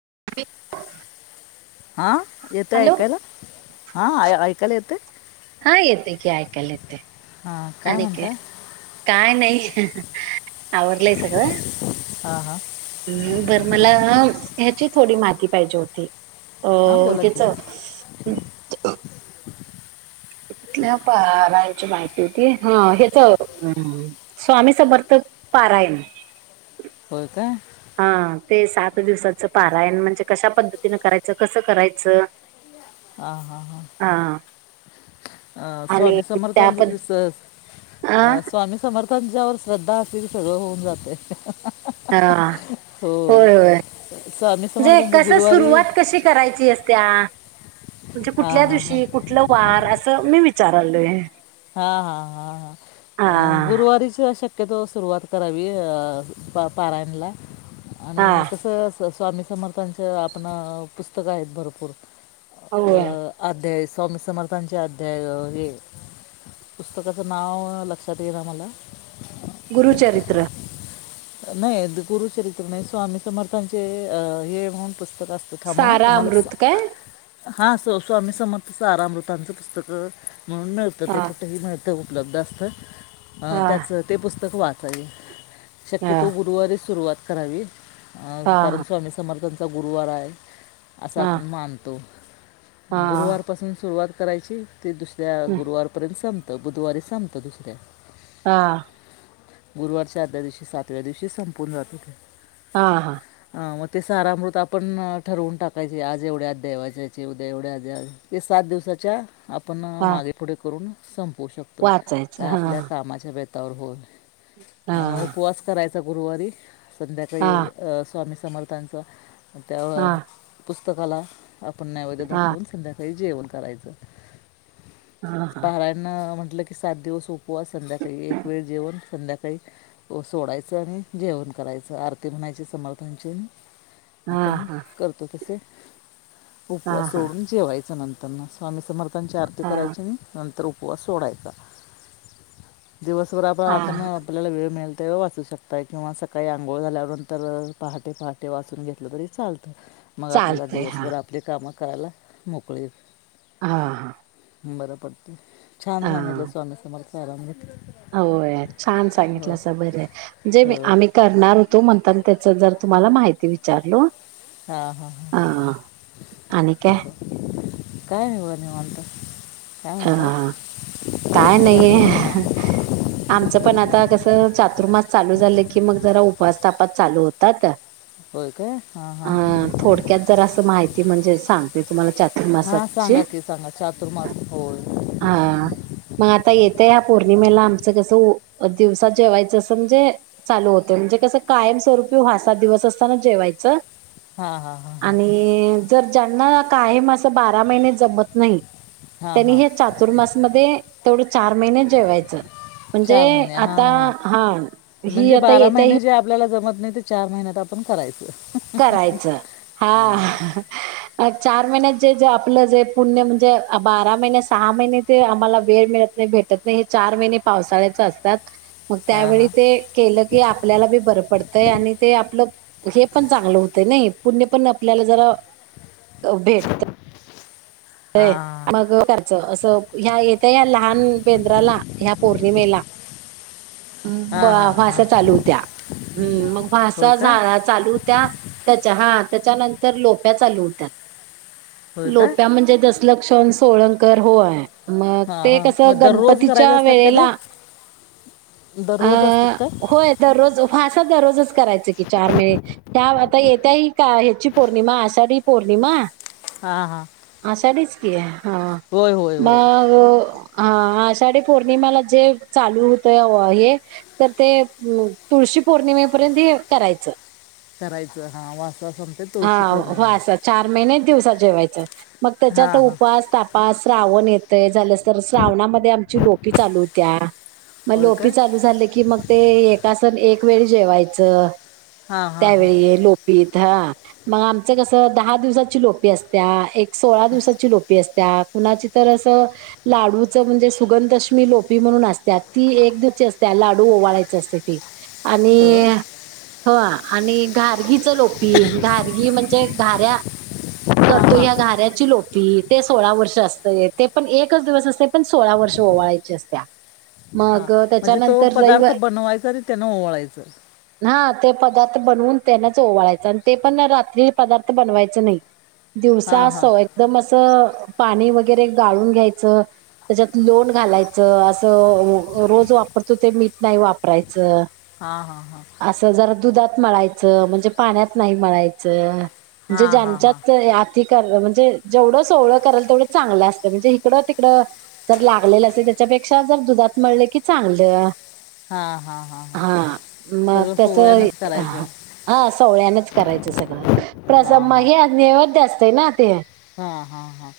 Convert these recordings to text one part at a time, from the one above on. [unintelligible] हा येतेय हॅलो ऐकायला हा ऐकायला येतंय. हा येते की ऐकायला आणि काय म्हणताय काय नाही. आवरलंय सगळं. हा हा. हम् बर मला ह्याची थोडी माती पाहिजे होती. हां बोला की [unintelligible] कुठल्या पार हाय? माहिती होती ह हेच स्वामी समर्थक पारायण होय काय? हा ते सात दिवसाचं पारायण म्हणजे कशा पद्धतीन करायचं कसं करायचं. हा हा ह. हा अ आणि स्वामी त्या पण समर्थांच अ अ स्वामी समर्थ त्यांच्यावर श्रद्धा असेल सगळं होऊन जाते. हा होय होय. स्वामी म्हणजे समर्थांचे कस गुरुवारी सुरुवात कशी करायची असत्या. म्हणजे हां कुठल्या हां हां दिवशी कुठलं वार असं मी विचारालो य हा हा हा हा गुरुवारीच अश अके तो सुरुवात करावी प पारायणला आणि हा कसं. स्वामी समर्थांच्या आपण पुस्तक आहेत भरपूर अ होय आध्यायस. स्वामी समर्थांचे अध्याय हे. पुस्तकाचं नाव लक्षात ईना मला गुरुचरित्र नाही गुरुचरित्र नाही स्वामी समर्थांचे अ हे म्हणून असत मा ह सारा तुम्हालाच अमृत काय हा असं स्वामी समर्थ सारामृत पुस्तकं म्हणून मिळतं ते हा कुठेही मिळतं. उपलब्ध असतं हा त्याचं ते पुस्तक वाचावील हा शक्यतो गुरुवारी सुरुवात करावी कारण हा स्वामी समर्थां गुरुवार आहे असं हा आपण मानतो हा गुरुवारपासून सुरुवात करायची ते दुसऱ्या गुरुवारपर्यंत संपत बुधवारी संपत दुसऱ्या हा. गुरुवारच्या अर्ध्या दिवशी सातव्या दिवशी संपून जात होते. हा हा मग ते सारामृत आपण ठरवून टाकायचे आज एवढे अध्याय वाचायचे उद्या एवढे अध्याय वाचायचे हे सा दिवसाच्या आपण हा मागे पुढे करून संपवू शकतोय वाचायचं काय हा आपल्या कामाच्या बेतावर होल हा करायचा गुरुवारी हा संध्याकाळी स्वामी समर्थांचं त्या हा पुस्तकाला आपण नैवेद हा हा दाखवून संध्याकाळी जेवण करायच हा पारायण म्ह म्हटलं की सात दिवस उपवास संध्याकाळी एक वेळ जेवण संध्याकाळी सोडायचं आणि जेवण करायचं आरती म्हणायची समर्थांची हा आपण हा करतो तस हा उपवास हा सोडून जेवायच नं तरन स्वामी समर्थांची आरती हा करायची आणि नंतर उपवास सोडायचा. दिवसभरात आपण हा आपल्याला वेळ मिळल ते वाचू शकताय किंवा सकाळी आंघोळ झाल्यानंतर पहाटे पहाटे वाचून घेतलं तरी चालतं मग आपल्याला चालतय हा दिवसभर आपली कामं करायला मोकळे हा हा बरं पडत छान सांगितलं स्वामी समर्थ सारामृत हो छान सांगितलं असं बर आहे जे मी हो आम्ही करणार होतो म्हणता त्याच जर तुम्हाला माहिती विचारल. हा हा ह आणि काय काही नाही निवांत काय अ म्हणताय? काय तुमचं नाहीये चाललंय? आमचं पण आता कसं चातुर्मास चालू झालं की मग जरा उपास तापास चालू होतात. होय काय हां अ हां थोडक्यात जर अस माहिती म्हणजे सांगते तुम्हाला चातुर्मासात हां सांगा की सांगा चातुर्मास होय. हा मग आता येत तया पौर्णिमेला आमचं कसं दिवसात जेवायचं अस म्हणजे चालू होतं, म्हणजे कसं कायम स्वरूपी व सात दिवस असताना जेवायचं हां हां हां हां आणि जर ज्यांना कायम असं बारा महिने जमत नाही हां त्यांनी हां हे चातुर्मासमध्ये तेवढं चार महिने जेवायचं म्हणजे चार महिने हां आता हां हा ही म्हणजे आता बारा येत्या ही महिने जे आपल्याला जमत नाही ते चार महिन्यात आपण करायच. करायचं हा चार महिन्यात जे जे आपलं जे पुण्य म्हणजे बारा महिने सहा महिने ते आम्हाला वेळ मिळत नाही. भेटत नाही हे चार महिने पावसाळ्याच असतात. मग हां त्यावेळी हां ते केलं की आपल्याला बी बरं पडतंय आणि ते आपलं हे पण चांगलं होत नाही पुण्य पण आपल्याला जरा भेटत हां खर्च असं ह्या य आ या लहान बेंद्राला ह्या पौर्णिमेला हां हां हां भाषा चालू होत्या मग होय का भाषा चालू होत्या ह त्याच्या नंतर लोका चालू होत्यात होय का लोका म्हणजे लक्षण सोळंकर हो मग हां ते हां कस मग दररोज करायचे गणपतीच्या असतात का ते वेळेला अ दररोज असतात का होय दर रोज अभास तर दररोजच करायच की चार महिने ह्या आता येत्या ही का ह्याची पौर्णिमा आषाढी पौर्णिमा हा हा आषाडीच की हा होय मग हा आषाढी पौर्णिमाला जे चालू होतय हे तर ते तुळशी पौर्णिमेपर्यंत हे करायचं करायचं हा वासवा संते तुळशी पौर्णिमा दिवसात जेवायचं मग त्याच्यात हां हां उपास तपास श्रावण येत. ते झालंस तर श्रावणामध्ये आमची लोपी चालू होत्या. मग होय लोपी का चालू झाले की मग ते एका सन एक वेळ जेवायचं. हां हां हां त्यावेळी लोपी. ह मग आमचं कसं दहा दिवसाची लोपी असत्या एक सोळा दिवसाची लोपी असते. त्या कुणाची तर असं लाडूच म्हणजे सुगं दशमी लोपी म्हणून असतात ती एक. अस लाडू ओळायचे असते ते आणि होय ह आणि घारगीच लोपी घारगी म्हणजे घऱ्या हां करतो हां या्या घाऱ्या ची लोपी ते सोळा वर्ष असतय ते पण एकच दिवस असते पण सोळा वर्ष ओवाळायची असत्या हां मग म्हणजे तो त्याच्यानंतर पदार्थ रविवारी बनवायचा आणि त्यानं ओवाळायचं हा ते पदार्थ बनवून त्यांनाच ओवळायचं आणि ते पण रात्री पदार्थ बनवायच नाही दिवसा हां हां असोय पाणी वरे गळून घ्यायच त्याच्यात लोन घालायच अस रोज वापरतो ते मीठ नाही वापरायचं. हा हा हा. असं जरा दुधात मळायचं म्हणजे पाण्यात नाही मळायचं. म्हणजे हां हां हां हां ज्यांच्यात अतिक म्हणजे. जवढं सोहळं कराल तेवढ चांगलं असतं म्हणजे इकडं तिकडं जर लागलेलं असेल त्याच्यापेक्षा जर दधआ. त म्हले की चांगलं. हां हां हां हां हा मग सगळं त्याच सोहळ्यानंच करायचं हा. सोहळ्याच करायचं सगळं प्रसाद हां माग अज्व असत आहे ना ते. [unintelligible] हा हा हा.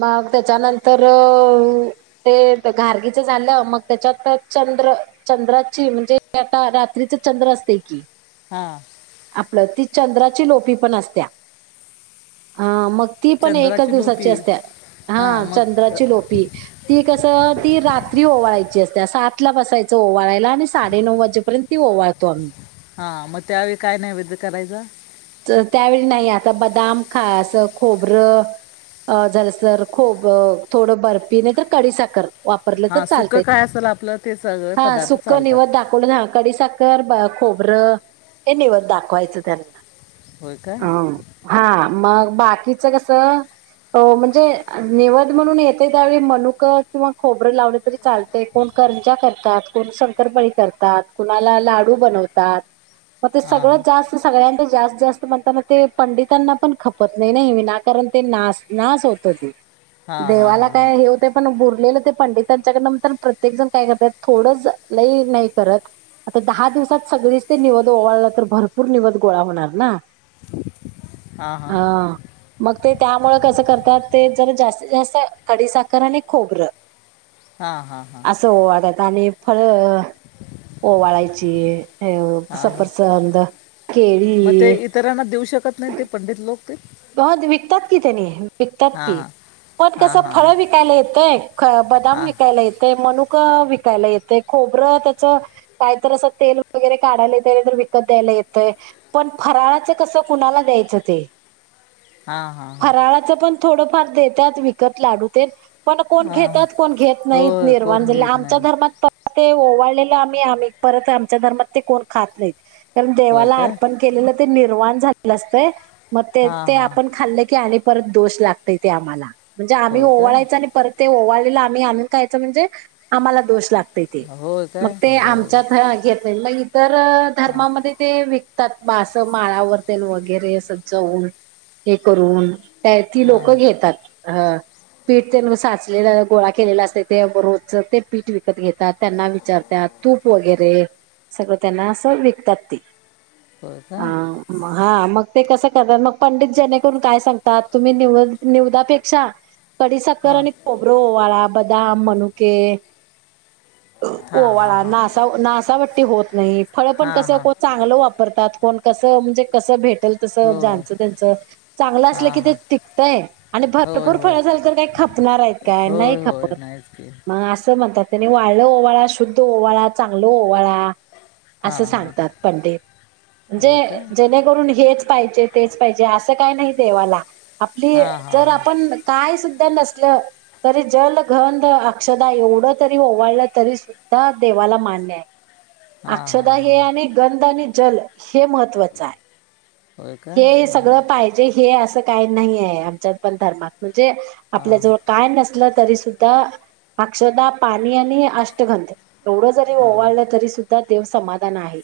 मग त्याच्यानंतर ते घारगीच झालं मग त्याच्यात च च्र चंद्राची म्हणजे आता रात्रीच चंद्र असते की हा. आपलं ती चंद्राची लोपी पण असत्या अ मग ती पण एकच चंद्राची दिवसाची लोपी असते हां हा मग चंद्राची लोपी ती ती रात्री ओवाळायची असते सातला बसायचं ओवाळायला आणि साडे नऊ वाजेपर्यंत ती ओवाळ तोम्ही. हा मग त्यावेळी काय नैवेद्य करायचं. तर त्यावेळी नाही आता बदाम खास खोबरं. अ झालं तरर खूप थोडं बर्फी नाही तर कडी साखर. वापरलं तर हां चालत सुकं काय असेल आपलं ते सगळे हा पदार्थ सुक चालतात निवत दाखवलं ह कडी कर ब खोबरं हे निवत दाखवायचं त्यांना ब अ काय. हा मग बाकीचं कस. अ म्हणजे निवद म्हणून येतय त्यावेळी मनुकं किंवा खोबरं लावलं तरी चालतेय कोण. करजा करतात कोण शंकरपाळी करतात कुणाला लाडू बनवतात. मग ते हां सगळं जास्त सगळ्यांच्यात जास्त. जास्त म्हणताना ते पंडितांना पण खपत नय नाही वीनाकारण ते ना नास होत ते. हां हां देवाला हां काय हे होतय पण ऊर. उरलेल ते पंडितांच्या कडन म्हणताना प्रत्येक जण काय करत्यात. थोडंस लय नाही करत. आता दहा दिवसात सगळीच ते निवद ओवाळला तर भरपूर निवद गोळा होणार. होणार ना. हां हां हा. मग ते त्या मूळ कसं करतात ते जर जास्तीत जास्त खडीसाखर आणि खोबरं. हां हां हां असं ओवाळतात आणि फळ ओवाळायची. हे अ हां हां सपरसंद केळी. मग ते इतरांना देऊ शकत नाही ते पंडित लोक ते. हो विकतात की त्यानी विकतात हां की हां पण हां कसं हां हां फळ विकायला येतंय. बदाम हां विकायला येतय मणुक विकायला येतय खोबर त्याच पाहिजेतर अस तेल वगैरे काढायला येतंय नाहीतर विकत द्यायला येतंय पण फराळाच कस कुणाला द्यायचं ते हां हां हां फराळाच पण थोडंफार देत्यात विकत लाडू तेन पण कोण हां हां घेतात कोण घेत नाही होय निर्वाण कोण झालेल घेत आमच्या नाही धर्मात तर ते ओवळलेला आम्ही आम्ही परत आमच्या धर्मात ते कोण खात नाहीत कारण होय देवाला काय अर्पण केलेलं ते निर्वाण झालेलं असत मग ते हां ते हां आपण खाल्ले की आणि परत दोष लागतंय ते आम्हाला म्हणजे आम्ही होय काय ओवळायच आणि परत ते आवळेल आम्ही आणून खायच म्हणजे आम्हाला दोष लागतोय लागतंय ते होय मग काय ते बरं आमच्यात ह घेत नाहीत मग इतर हां धर्मा मध्ये ते विकतात विकतात म अस माळावर तेन वगैरे असं जावून हे करून त्या ती हां लोकं घेतात. हा पीठ त्यांन साचलेला गोळा केलेल असतय ते रोजच ते पीठ विकत घेतात. त्यांना विचारत्यात तूप वगैरे सगळं त्यांना असं विकतात. ते होय काय हा. हा मग ते कसं करतात मग पंडित जेणे करून काय सांगतात तुम्ही निवद निवादापेक्षा खडी साखर हां आणि खोबर ओवाळा बदम, मनुके हां हां ओवाळा हां नासा नासावटी होत नाही फळ पण हां कसं हां चांगलं वापरतात कोण कसं म्हणजे कसं भेटेल तसं होय जाच त्यांच चांगलं हां असलं की ते हां टिकतंय आणि होय भरपूर फळ होय झालं तर काही खपणार आहेत काय नाही होय होय खपत नाहीच की मग अस म्हणतात त्यांनी वाळक ओवाळा शुद्ध ओवाळा चांगल ओवाळा. हां असं हां सांगतात पंडित होय म्हणजे काय जेणे करून हेच पाहिजे तेच पाहिजे अस काही नाही देवाला आपली हां हां जर हां आपण काय सुद्धा नसलं तरी जल गध अक्षदा एवढ तरी ओळलं तरी सुद्धा देवाला मान्य आहे हां अक्षदा हां हां हे आणि गंध आणि जल हे महत्त्वाच आहे होय काय हे हां सगळं पाहिजे हे असं काही नाही आहे आमच्यात पण धर्मातम म्हणजे आपल्या हां जवळ काय नसल तरी सुद्धा अक्षदा पाणी आणि अष्टगंध एवढं जरी हां ओवाळलं तरी सुद्धा देव समाधान आहे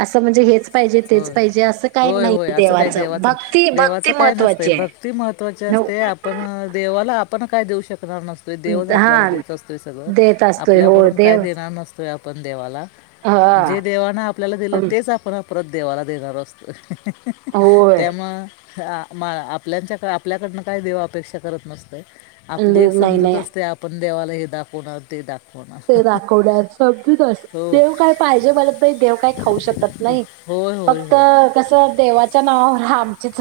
असं म्हणजे हेच पाहिजे तेच होय पाहिजे अस होय होय असं काही देवाचं भक्ती देवाचं काय नसतंय महत्त्वाची आहे. भक्ती महत्त्वाची महत्वाची असते आपण देवाला आपण काय देऊ शकणार शकणार नसतोय देवच आपल्याला हा देत असतोय सगळं देत असतोय हो आपल्याकडून काय देव देणार नसतोय आपण देवाला हा जे देवान आपल्याला दिलं तेच आपण परत देवाला देणार असतोय होय त्यामुळं आ मा आपल्याच्या आपल्याकडनं काय देव अपेक्षा करत नसतय आपली एक नाही समजुत नाही असत्या आपण देवाला हे दाखवणार ते दाखवणार ते दखवड्या समजच हो देव काय पाहिजे मानत नाही देव काय खाऊ शकत नाही होय होय फक्त होय कसं देवाच्या नावावर आमचेच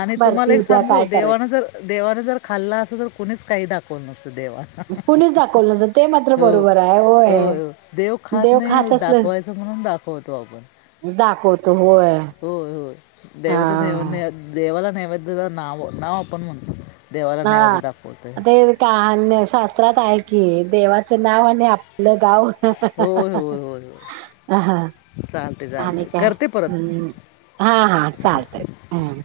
आणि तुम्हाला एक सांगू देवान जर देवान जर खाल्ला असल तर कुणीच काही दाखव न देवा कुणीच दाखवलं नसतं ते मात्र हो बरोबर आहे होय हो देव खात नाही दाख वायचं म्हणून दाखवतो आपण दाखवत होय होय हा देवे देवाला नैवेद्य नाव नाव आपण म्हणतो देवाला नैवेद्य हा दाखवतोय ते काान शास्त्रात आहे कि देवाचं नाव आणि आपलं गाव होय होय होय हो अ आणि काय करते परत हम हा हा चालतय हम